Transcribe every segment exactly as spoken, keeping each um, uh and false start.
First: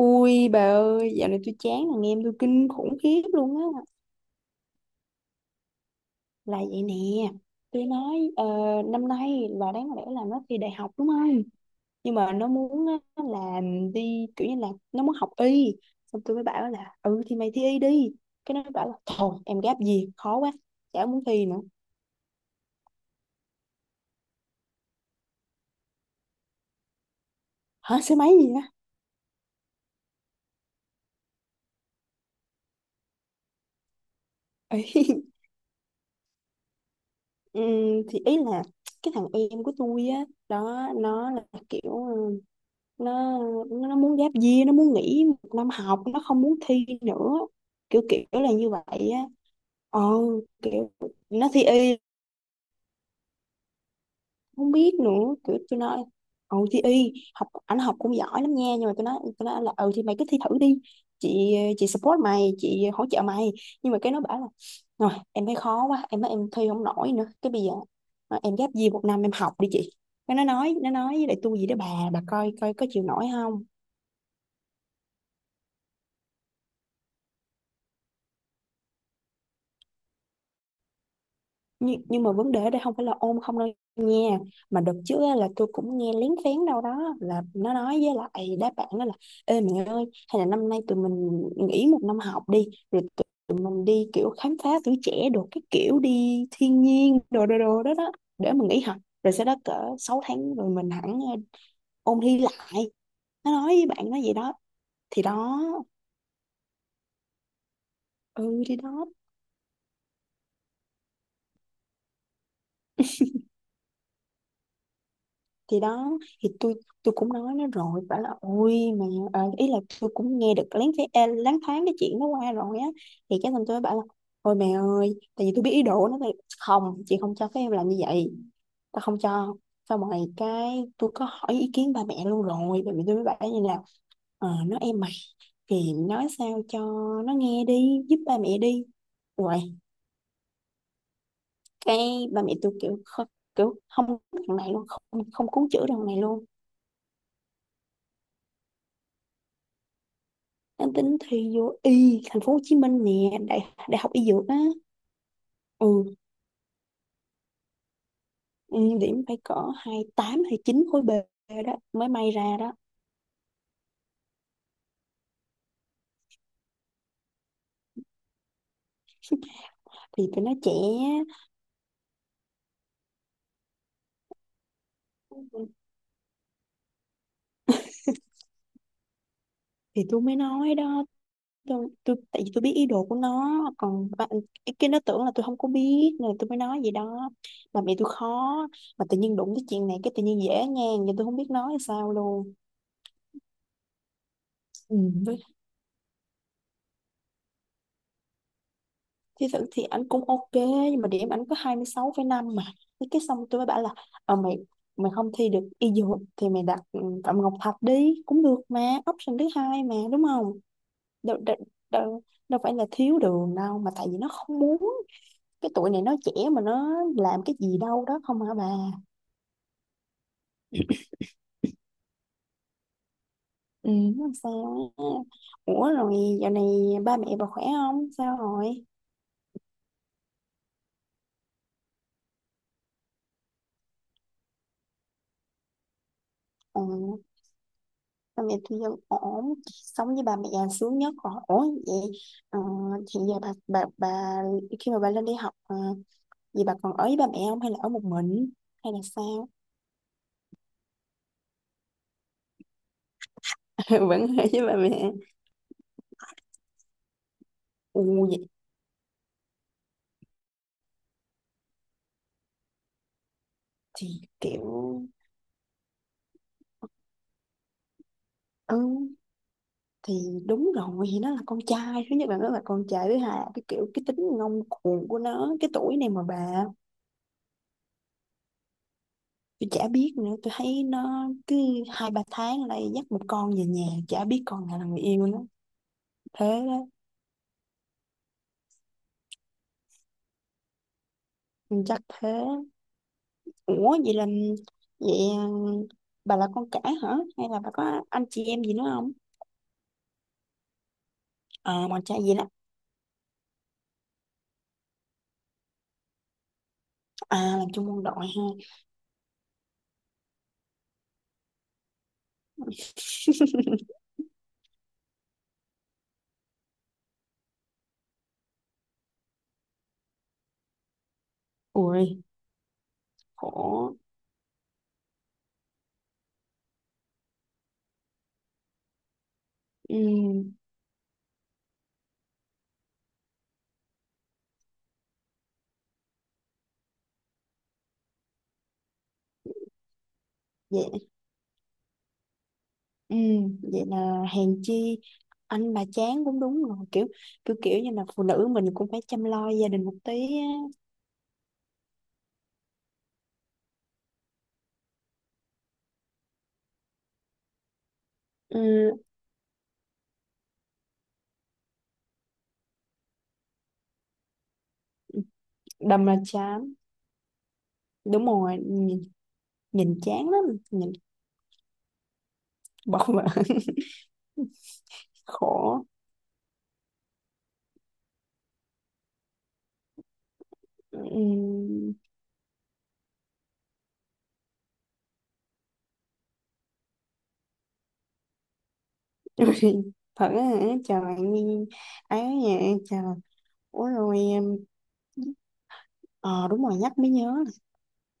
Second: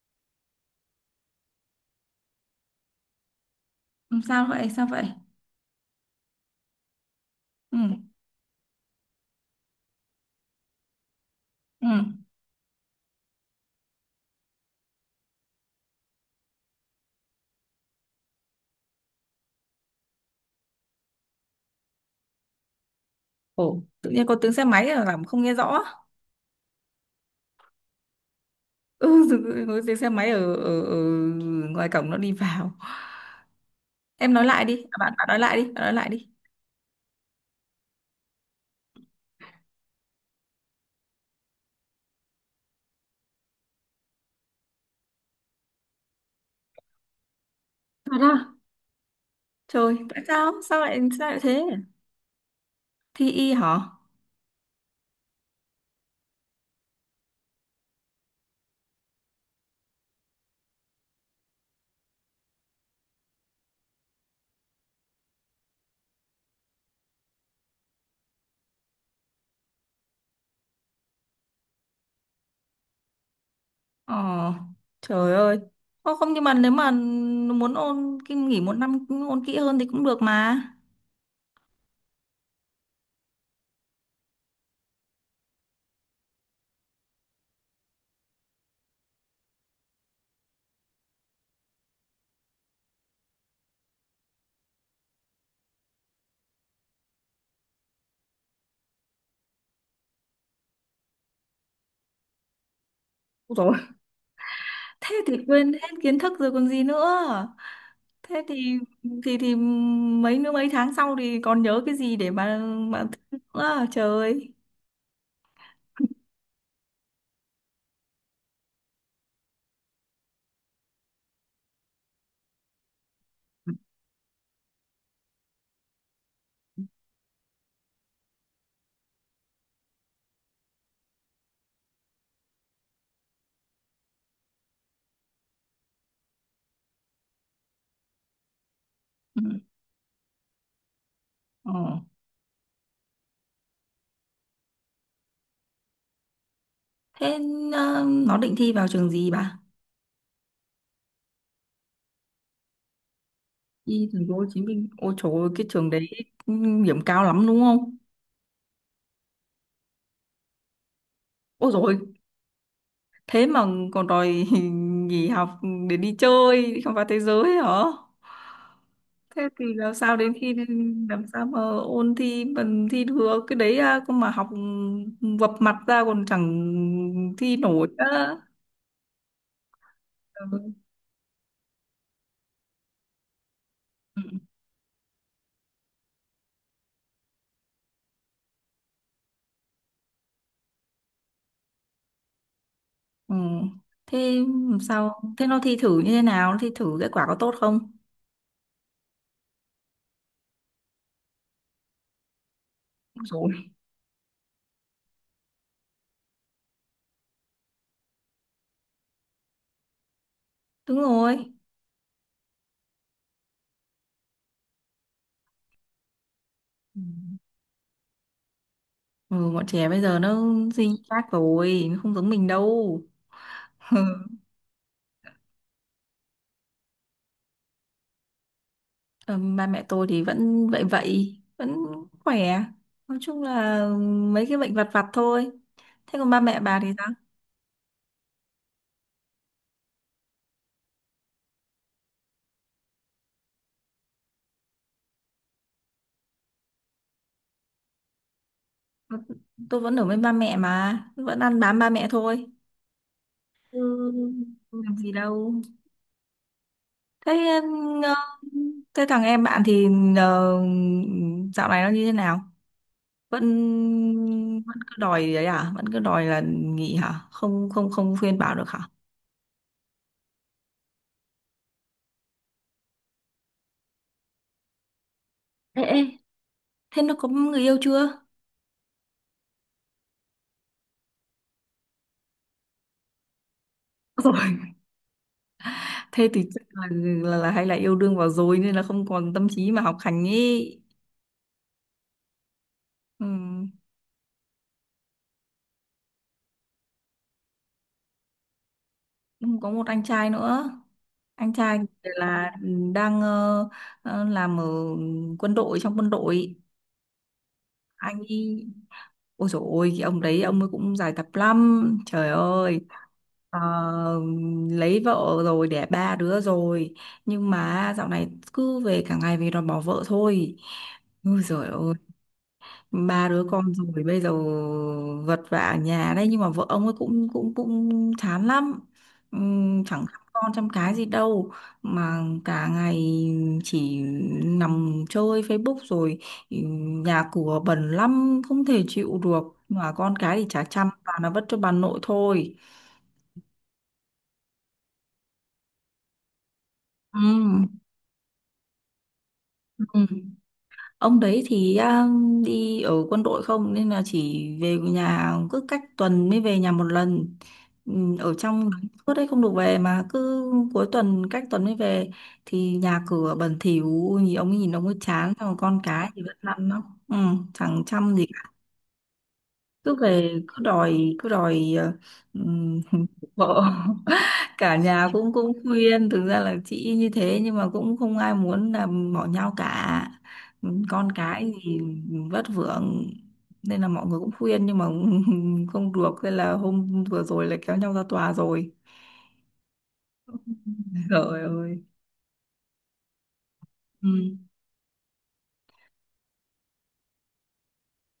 Ui bà ơi, dạo này tôi chán thằng em tôi kinh khủng khiếp luôn á. Ừ, sao vậy? Sao vậy? Là vậy nè, Ừ. tôi nói ờ, năm nay là đáng lẽ là nó thi đại học đúng không? Ừ. Nhưng mà nó muốn á, là đi kiểu như là nó muốn học y. Xong tôi mới bảo là ừ thì mày thi y đi. Cái nó bảo là thôi em gáp gì khó quá, chả muốn thi nữa. Ồ, tự nhiên có tiếng xe máy là làm không nghe rõ. Hả số mấy gì á? Ừ, tự- có tiếng xe máy ở, ở, ở ngoài cổng nó đi vào. Em nói lại đi, à, bạn bạn nói lại đi, bạn nói lại đi. Ừ, thì ý là cái thằng em của tôi á đó nó là kiểu ừ, nó nó nó muốn giáp year, nó muốn nghỉ một năm học, nó không muốn thi nữa, kiểu Thật kiểu à? là như vậy á. Trời, ờ tại sao? Sao Kiểu lại sao lại nó thế? thi y, Thi y hả? không biết nữa, kiểu tôi nói ừ thì y học ảnh học cũng giỏi lắm nha, nhưng mà tôi nói tôi nói là ừ thì mày cứ thi thử đi, chị chị support mày, chị hỗ trợ mày, nhưng mà cái nó bảo là rồi em thấy khó quá, em nói em thi không nổi nữa, cái bây giờ à, em ghép gì một năm em học đi chị. Cái nó nói nó nói với lại tôi gì đó, bà bà coi coi có chịu nổi không. Ờ, trời ơi. Ô, không, nhưng mà nếu mà muốn ôn kinh nghỉ một năm ôn kỹ hơn thì cũng được mà. Nhưng, nhưng mà vấn đề ở đây không phải là ôn không đâu nha, mà đợt trước á, là tôi cũng nghe lén phén đâu đó là nó nói với lại đáp bạn đó là ê mẹ ơi hay là năm nay tụi mình nghỉ một năm học đi, rồi tụi tụi mình đi kiểu khám phá tuổi trẻ đồ, cái kiểu đi thiên nhiên đồ đồ đồ đó đó, để mình nghỉ học rồi sau đó cỡ sáu tháng rồi mình hẳn ờ, ôn thi lại. Nó nói Ôi, với bạn nó vậy đó. Thì thế thì đó quên hết kiến thức rồi còn gì nữa, thế ừ thì thì đó thì thì mấy nữa mấy tháng sau thì còn nhớ cái gì để mà mà thi nữa à? Trời ơi. thì đó thì tôi tôi cũng nói nó rồi, bảo là ôi mà à, ý là tôi cũng nghe được lén phé à, lén thoáng cái chuyện nó qua rồi á, thì cái xong tôi mới bảo là ôi mẹ ơi, tại vì tôi biết ý đồ nó, thì không, chị không cho phép em làm như vậy, ta không cho. Xong rồi cái tôi có hỏi ý kiến ba mẹ luôn, rồi ba mẹ tôi mới bảo như là ờ nó em mày thì nói sao cho nó nghe đi, giúp ba mẹ đi. Ừ. Rồi Ờ. cái ba mẹ tôi kiểu kh- kiểu không cứu thằng này luôn, không không cứu chữa thằng này luôn. Thế ờ, nó định thi vào trường gì bà? Đang tính thi vô y thành phố Hồ Chí Minh nè, đại đại Đi học y thành phố Hồ dược á. Chí Minh. Ôi trời ơi, cái trường đấy Ừ điểm cao lắm đúng không? ừ, điểm phải cỡ hai mươi tám hay chín khối B Ôi đó rồi, mới may ra đó. thế mà còn đòi nghỉ học để đi chơi đi khám phá thế giới hả? Thế thì làm sao Thì đến tụi nó khi trẻ. làm sao mà ôn thi bằng thi được cái đấy à, không mà học ừ, vập mặt ra còn chẳng thi nổi nữa. Thì tôi mới Ừ. nói đó. Tôi, tôi tại vì tôi biết ý đồ của nó, còn Ừ. bạn cái nó tưởng là tôi không có biết nên là tôi mới nói gì đó, mà mẹ tôi khó, mà tự nhiên đụng tới chuyện này cái tự nhiên dễ ngang vậy, tôi không biết nói sao luôn. Ừ. Thế làm Ừ. sao, thế nó thi thử như thế nào, nó thi thử kết quả có tốt không? Thì thực thì anh cũng ok, nhưng mà điểm anh có hai mươi sáu phẩy năm mà. Thế cái xong tôi mới Rồi. bảo là ờ, mày, mày không thi được y dược thì mày đặt ừ, Phạm Ngọc Thạch đi cũng được mà, option thứ hai mà đúng không. Đúng đâu, rồi. đâu, đâu, đâu phải là thiếu đường đâu, mà tại vì nó không muốn, cái tuổi này nó trẻ mà, nó Ừ. làm cái gì đâu đó không hả bà. Ừ, bọn trẻ bây giờ nó suy khác rồi, nó không giống mình đâu. Ừ, nó làm sao á. Ủa rồi dạo này ba mẹ bà khỏe không, sao rồi. Ờ, ba mẹ tôi thì vẫn vậy vậy vẫn khỏe, nói chung là ừ, mấy cái bệnh vặt vặt thôi. Thế còn ba mẹ bà Ừ. thì sao? Ba mẹ tôi vẫn ổn, sống với ba mẹ là sướng nhất rồi, ổn vậy. ờ, Hiện giờ bà bà bà khi mà bà lên đi học ờ, vậy bà còn ở với ba mẹ không, hay là ở một mình, hay là sao. Tôi vẫn ở với ba mẹ mà, vẫn ăn bám ba mẹ thôi. Ừ. Vẫn ở với ba Không làm mẹ. gì đâu. thế Ừ, ờ, vậy. thế thằng em bạn thì ờ, dạo này nó như thế nào, vẫn Thì kiểu vẫn cứ đòi đấy à? Vẫn cứ đòi là nghỉ hả? Không không không khuyên bảo được hả? ừ thì đúng rồi, thì nó là con trai thứ nhất, là nó là con trai thứ hai là cái kiểu cái tính ngông cuồng của nó cái Ê, tuổi ê. này mà bà. Thế nó có người yêu chưa? Tôi chả biết nữa, tôi thấy nó cứ hai ba tháng lại dắt một con về nhà, chả biết con Rồi nào là người yêu nó. thế thì Thế chắc đó. là, là, là hay là yêu đương vào rồi nên là không còn tâm trí mà học hành ý. Ừ, chắc thế. Ừ. Ủa vậy là vậy à, bà là con cả hả? Hay là bà có anh chị em gì nữa không? Có một anh trai nữa. Anh À trai bọn trai gì đó. là đang ờ, ờ, làm ở quân đội, trong quân đội. À làm chung quân Anh đội ha. ấy Ôi dồi ôi, cái ông đấy, ông ấy cũng dài tập lắm trời ơi. Ờ, lấy vợ rồi, đẻ ba đứa rồi, nhưng mà dạo này cứ về cả ngày, về đòi bỏ vợ thôi. Ôi dồi ôi, Ui ba đứa con khổ. rồi bây giờ vật vã ở nhà đấy, nhưng mà vợ ông ấy cũng cũng cũng chán lắm. Ừm, Ừ, chẳng chăm con chăm cái gì đâu, mà cả ngày chỉ nằm chơi Facebook rồi, ừm, nhà cửa bẩn lắm không thể chịu được, mà con cái thì chả chăm, vậy toàn là vất cho bà nội thôi. ừ, vậy là hèn chi anh bà chán cũng đúng rồi, kiểu Ừ. kiểu kiểu như là phụ nữ mình cũng phải chăm lo gia Ừ. đình một tí á. Ông đấy thì à, đi ở quân đội, không nên là chỉ về nhà, cứ cách tuần mới về nhà một lần. Ừ, ở trong Ừ, suốt đấy không được về, mà cứ cuối tuần, cách tuần mới về, thì nhà cửa bẩn thỉu, nhìn ông ấy nhìn ông ấy chán, xong rồi con đâm cái là thì vẫn lăn chán. lắm. Ừ, chẳng chăm gì Đúng cả. rồi, nhìn, Cứ nhìn chán về lắm cứ nhìn. đòi cứ đòi ờ, ừm, Bực mà vợ. Cả nhà cũng cũng khổ. khuyên, thực ra là chị như thế, nhưng mà cũng không ai muốn là bỏ nhau cả, con cái thì Ừ. vất vưởng, nên là mọi người cũng khuyên nhưng mà không được, nên là hôm vừa rồi là kéo nhau ra tòa rồi. Ui, thật á hả? Trời Trời nghe- ơi. ấy nha trời. Ủa Ừ. rồi em- ờ đúng rồi, nhắc mới nhớ.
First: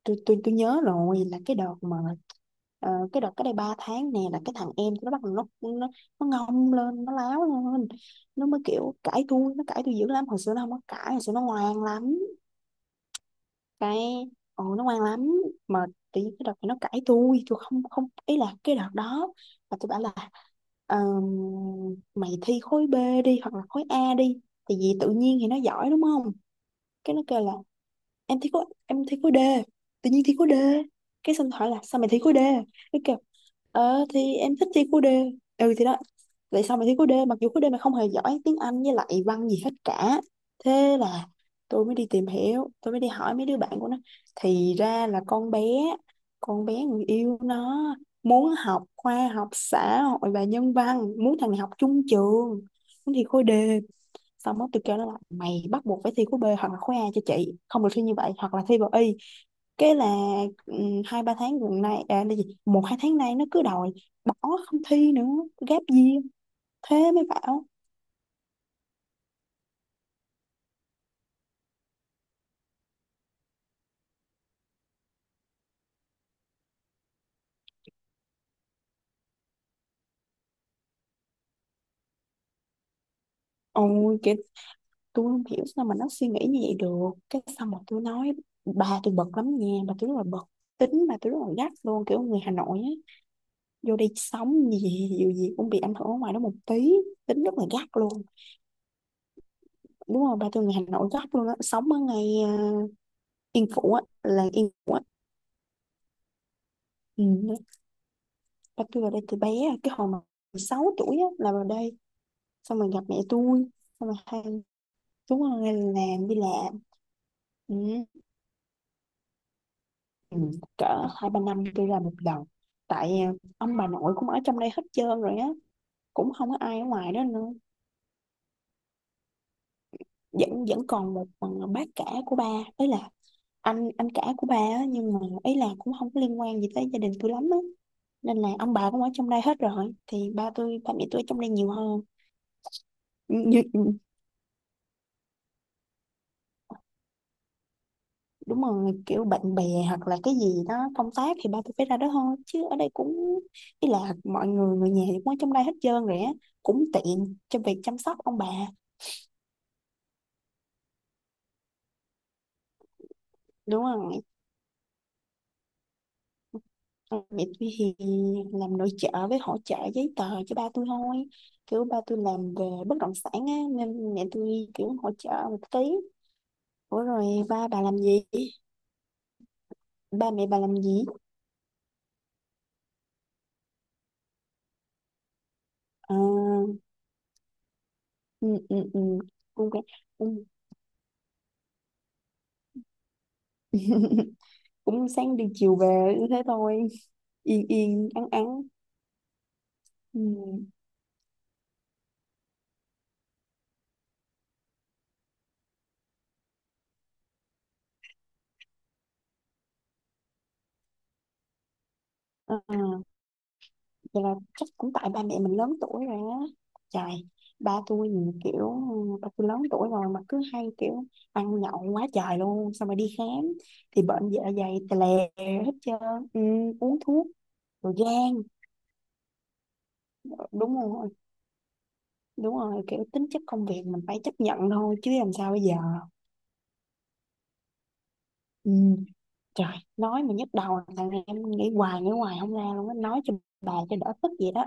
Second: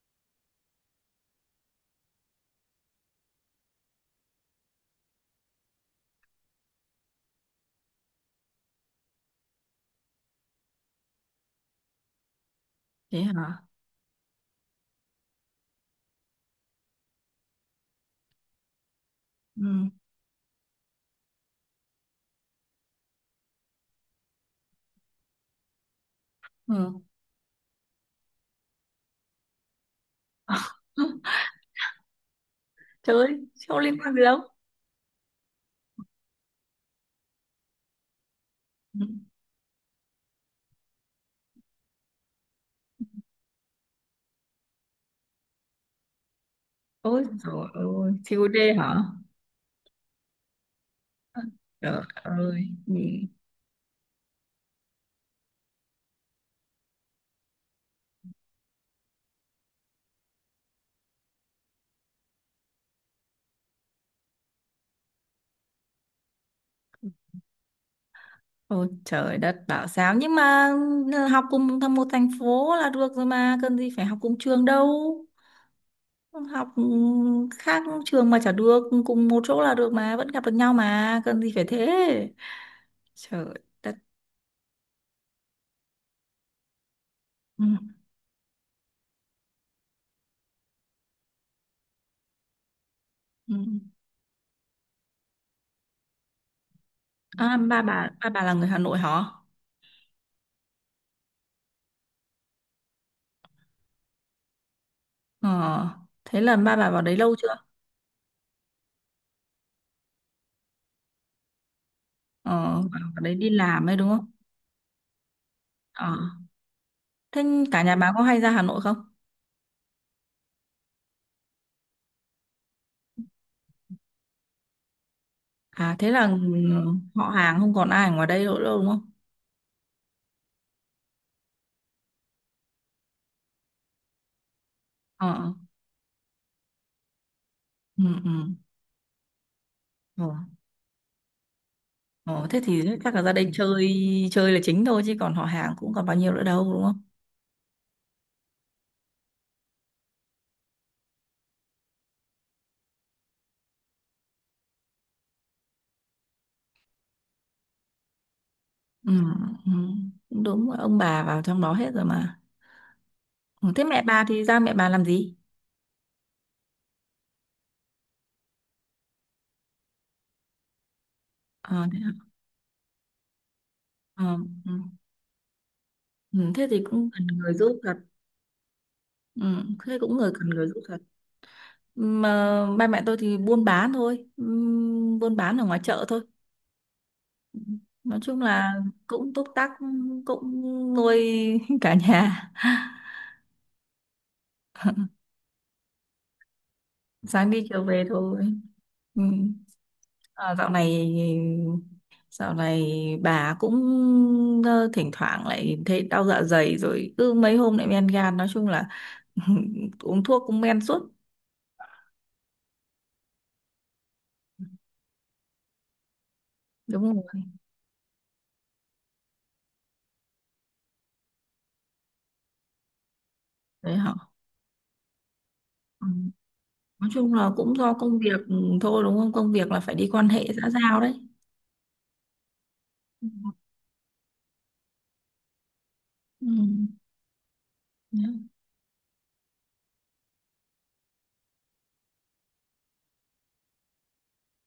Tôi tôi tôi nhớ rồi là cái đợt mà ờ, cái đợt cái đây ba tháng nè là cái thằng em nó bắt đầu nó nó nó ngông lên, nó láo lên, nó mới kiểu cãi tôi, nó cãi tôi dữ lắm, hồi xưa nó không có cãi, hồi xưa nó ngoan lắm. Thế hả. Cái ồ nó ngoan lắm, mà tự nhiên cái đợt này nó cãi tôi tôi không không ý là cái đợt đó mà Ừ. tôi bảo là "Ờm, mày thi khối B đi hoặc là khối A đi thì vì tự nhiên thì nó giỏi đúng không. Ừ. Cái nó kêu là em thi khối em thi khối D, tự nhiên thi khối D. Cái xong hỏi là sao mày thi khối D, cái Trời kêu ơi, sao liên ờ quan gì thì đâu. em thích thi khối D. Ừ thì đó, tại sao mày thi khối D mặc dù khối D mày không hề giỏi tiếng Anh với Ừ. lại văn gì hết cả. Thế là tôi mới đi tìm hiểu, tôi mới đi hỏi mấy đứa bạn của nó, thì ra là con bé con bé người Ôi yêu trời nó ơi, siêu muốn đê học hả. khoa học xã hội và nhân văn, muốn thằng này học Trời chung trường, ơi. Ừ. muốn thi khối D. Xong đó tôi kêu nó là mày bắt buộc phải thi khối B hoặc là khối A cho chị, không được thi như vậy, hoặc là thi vào y. Cái là ừm, hai ba tháng gần nay à, là gì một hai tháng nay nó cứ đòi bỏ, không thi nữa, gap year. Thế mới bảo Ôi trời đất bảo sao. Nhưng mà ờ, học cùng thăm một thành phố là được rồi, mà cần gì phải học cùng trường đâu, học ừ, khác trường mà chả được, cùng một chỗ là được mà, vẫn gặp được nhau mà, cần gì phải thế. Trời đất. ôi chị, tôi không hiểu sao mà nó suy nghĩ như vậy được. Cái Ừ. xong rồi tôi nói, bà tôi bực lắm nha, bà tôi rất là bực, tính bà tôi rất là gắt luôn, kiểu người Hà Nội á, Ừ. vô đây sống gì gì gì cũng bị ảnh hưởng ở ngoài đó một tí, tính rất À, là ba gắt bà luôn. ba bà là người Hà Nội hả? Đúng rồi, ba tôi người Hà Nội gắt luôn á, sống ở ngày à, Yên Phụ á, là Yên Phụ á Ờ, thế là ba bà vào đấy ừ. lâu chưa? Là tôi vào đây từ bé à, cái hồi mà sáu tuổi á là vào đây, Ờ, xong rồi gặp mẹ vào đấy đi tôi, làm ấy xong đúng rồi không? hai chúng tôi Ờ, làm đi làm. thế Ừ. cả nhà bà có hay ra Hà Nội không? Ừ. Cỡ hai ba năm tôi làm một lần, tại à, ông bà nội cũng ở trong đây hết trơn rồi á, À, thế là cũng không có ai ở ừ, ngoài đó họ nữa. hàng không còn ai ở ngoài đây nữa đâu đúng không? Vẫn vẫn còn một à, bác cả của ba, ấy là anh anh cả của ba á, nhưng mà Ờ. ấy là cũng không có liên quan gì tới gia đình tôi lắm á, Ừ. Ừ. nên là ông bà cũng ở trong đây hết rồi Ờ, thì ba tôi ba mẹ tôi ở trong đây nhiều hơn. ờ, thế thì chắc là gia đình Như- ừ, chơi, chơi là chính thôi, chứ còn họ hàng cũng còn bao nhiêu nữa đâu đúng không? đúng rồi, kiểu bạn bè hoặc là cái gì đó công tác thì ba tôi phải ra đó thôi, chứ ở đây cũng ý là mọi người người nhà thì cũng ở trong đây hết trơn rồi á, cũng tiện cho việc chăm sóc ông bà. Ừ, ừ, cũng đúng, ông bà vào trong đó hết rồi mà. Ừ, thế Đúng mẹ rồi. bà thì ra mẹ bà làm gì? Còn mẹ tôi thì làm nội trợ với hỗ trợ giấy tờ cho ba tôi thôi, kiểu Ờ, ba thế, hả? tôi làm về bất động sản á nên mẹ Ờ, tôi ừ, kiểu hỗ trợ một tí. ừ, thế thì Ủa cũng cần rồi người ba giúp bà thật. làm gì, Ừ, thế cũng người ba mẹ cần bà người làm giúp thật. gì. Mà ba mẹ tôi thì buôn bán thôi, ừ, buôn bán ở ngoài chợ Ờ, thôi. Nói chung ừ, là ừ, ừ. cũng túc tắc, Ok. Ừ. cũng nuôi cả nhà, Cũng sáng đi chiều về như thế thôi, sáng đi yên chiều về yên ắng thôi. ắng. Ừ. Ừ. À, dạo này dạo này bà cũng ờ, thỉnh thoảng lại thấy đau dạ dày, rồi cứ mấy hôm lại men gan, nói chung là uống thuốc cũng men suốt. à, Vậy là chắc cũng tại ba mẹ mình lớn tuổi rồi á. Đúng Trời, rồi. ba tôi nhìn kiểu ừ, ba tôi lớn tuổi rồi mà cứ hay kiểu ăn nhậu quá trời luôn, xong rồi đi khám Đấy thì hả. bệnh dạ dày tè lè hết trơn. Ừ. Ừ, uống Nói thuốc chung là cũng do rồi công việc gan. thôi đúng không, công việc là phải đi quan hệ xã Đúng giao rồi, đấy. đúng rồi, kiểu tính Ừ. chất công việc mình phải chấp nhận thôi chứ làm sao bây giờ. Ừ. Đấy. Ừ. Trời, nói mà nhức đầu, thằng này em nghĩ hoài nghĩ hoài không ra luôn á, nói cho bà cho đỡ tức vậy đó.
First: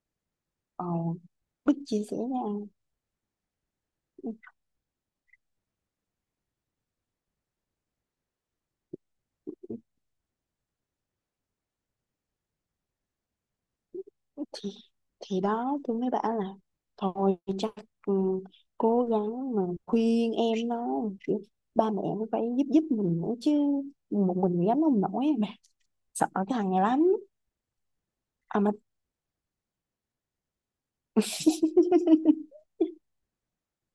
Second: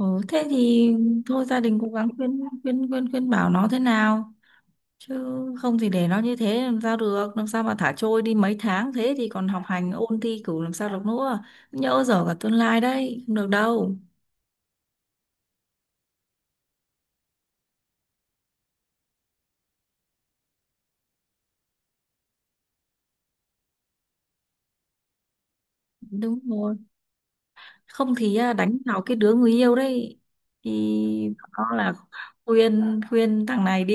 Ừ, thế ờ thì thôi, gia Bích đình cố chia gắng sẻ với khuyên anh. khuyên khuyên khuyên bảo nó thế nào chứ, không thì để nó như thế làm sao được, làm sao mà thả trôi đi mấy tháng thế thì còn học hành ôn thi cử làm sao được nữa, nhỡ dở cả tương lai đấy, không được đâu. Thì thì đó tôi mới bảo là thôi chắc ừ, cố gắng mà khuyên em nó, kiểu, ba mẹ cũng phải giúp giúp mình nữa chứ, một mình gánh không nổi bà, sợ Đúng cái thằng rồi, này lắm. không thì à, À mà đánh vào cái đứa người yêu đấy, thì nó là khuyên khuyên thằng này đi,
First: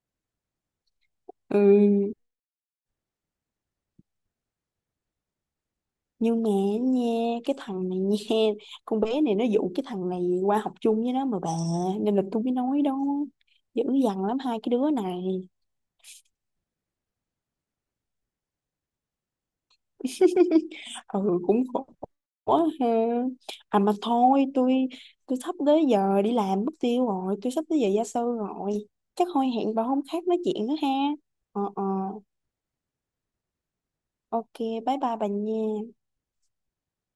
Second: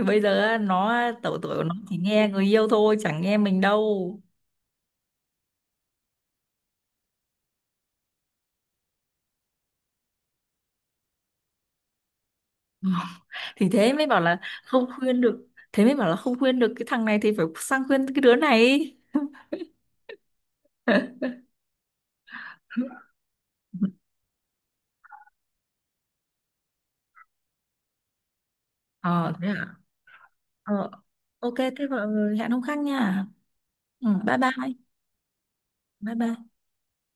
bây giờ nó à, tổ tuổi của nó chỉ Ừ, nghe người yêu thôi, chẳng nghe mình đâu. nhưng mà nha cái thằng này nha, con bé này nó dụ cái thằng này qua học chung với nó mà bà, nên là tôi mới nói Ừ. đó, Thì dữ thế mới bảo dằn lắm là hai cái không đứa này. khuyên được, thế mới bảo là không khuyên được cái thằng này thì phải sang khuyên cái đứa này. Ừ cũng khổ ha. À mà thôi tôi tôi sắp tới giờ đi làm mất tiêu rồi, tôi sắp tới giờ gia sư rồi, chắc Ờ thôi thế à. hẹn bà hôm khác nói chuyện nữa ha. Ờ, ok, Ờ ờ, thế gọi hẹn hôm khác nha. Ừ, bye ok, bye. bye bye bà nha. Bye bye.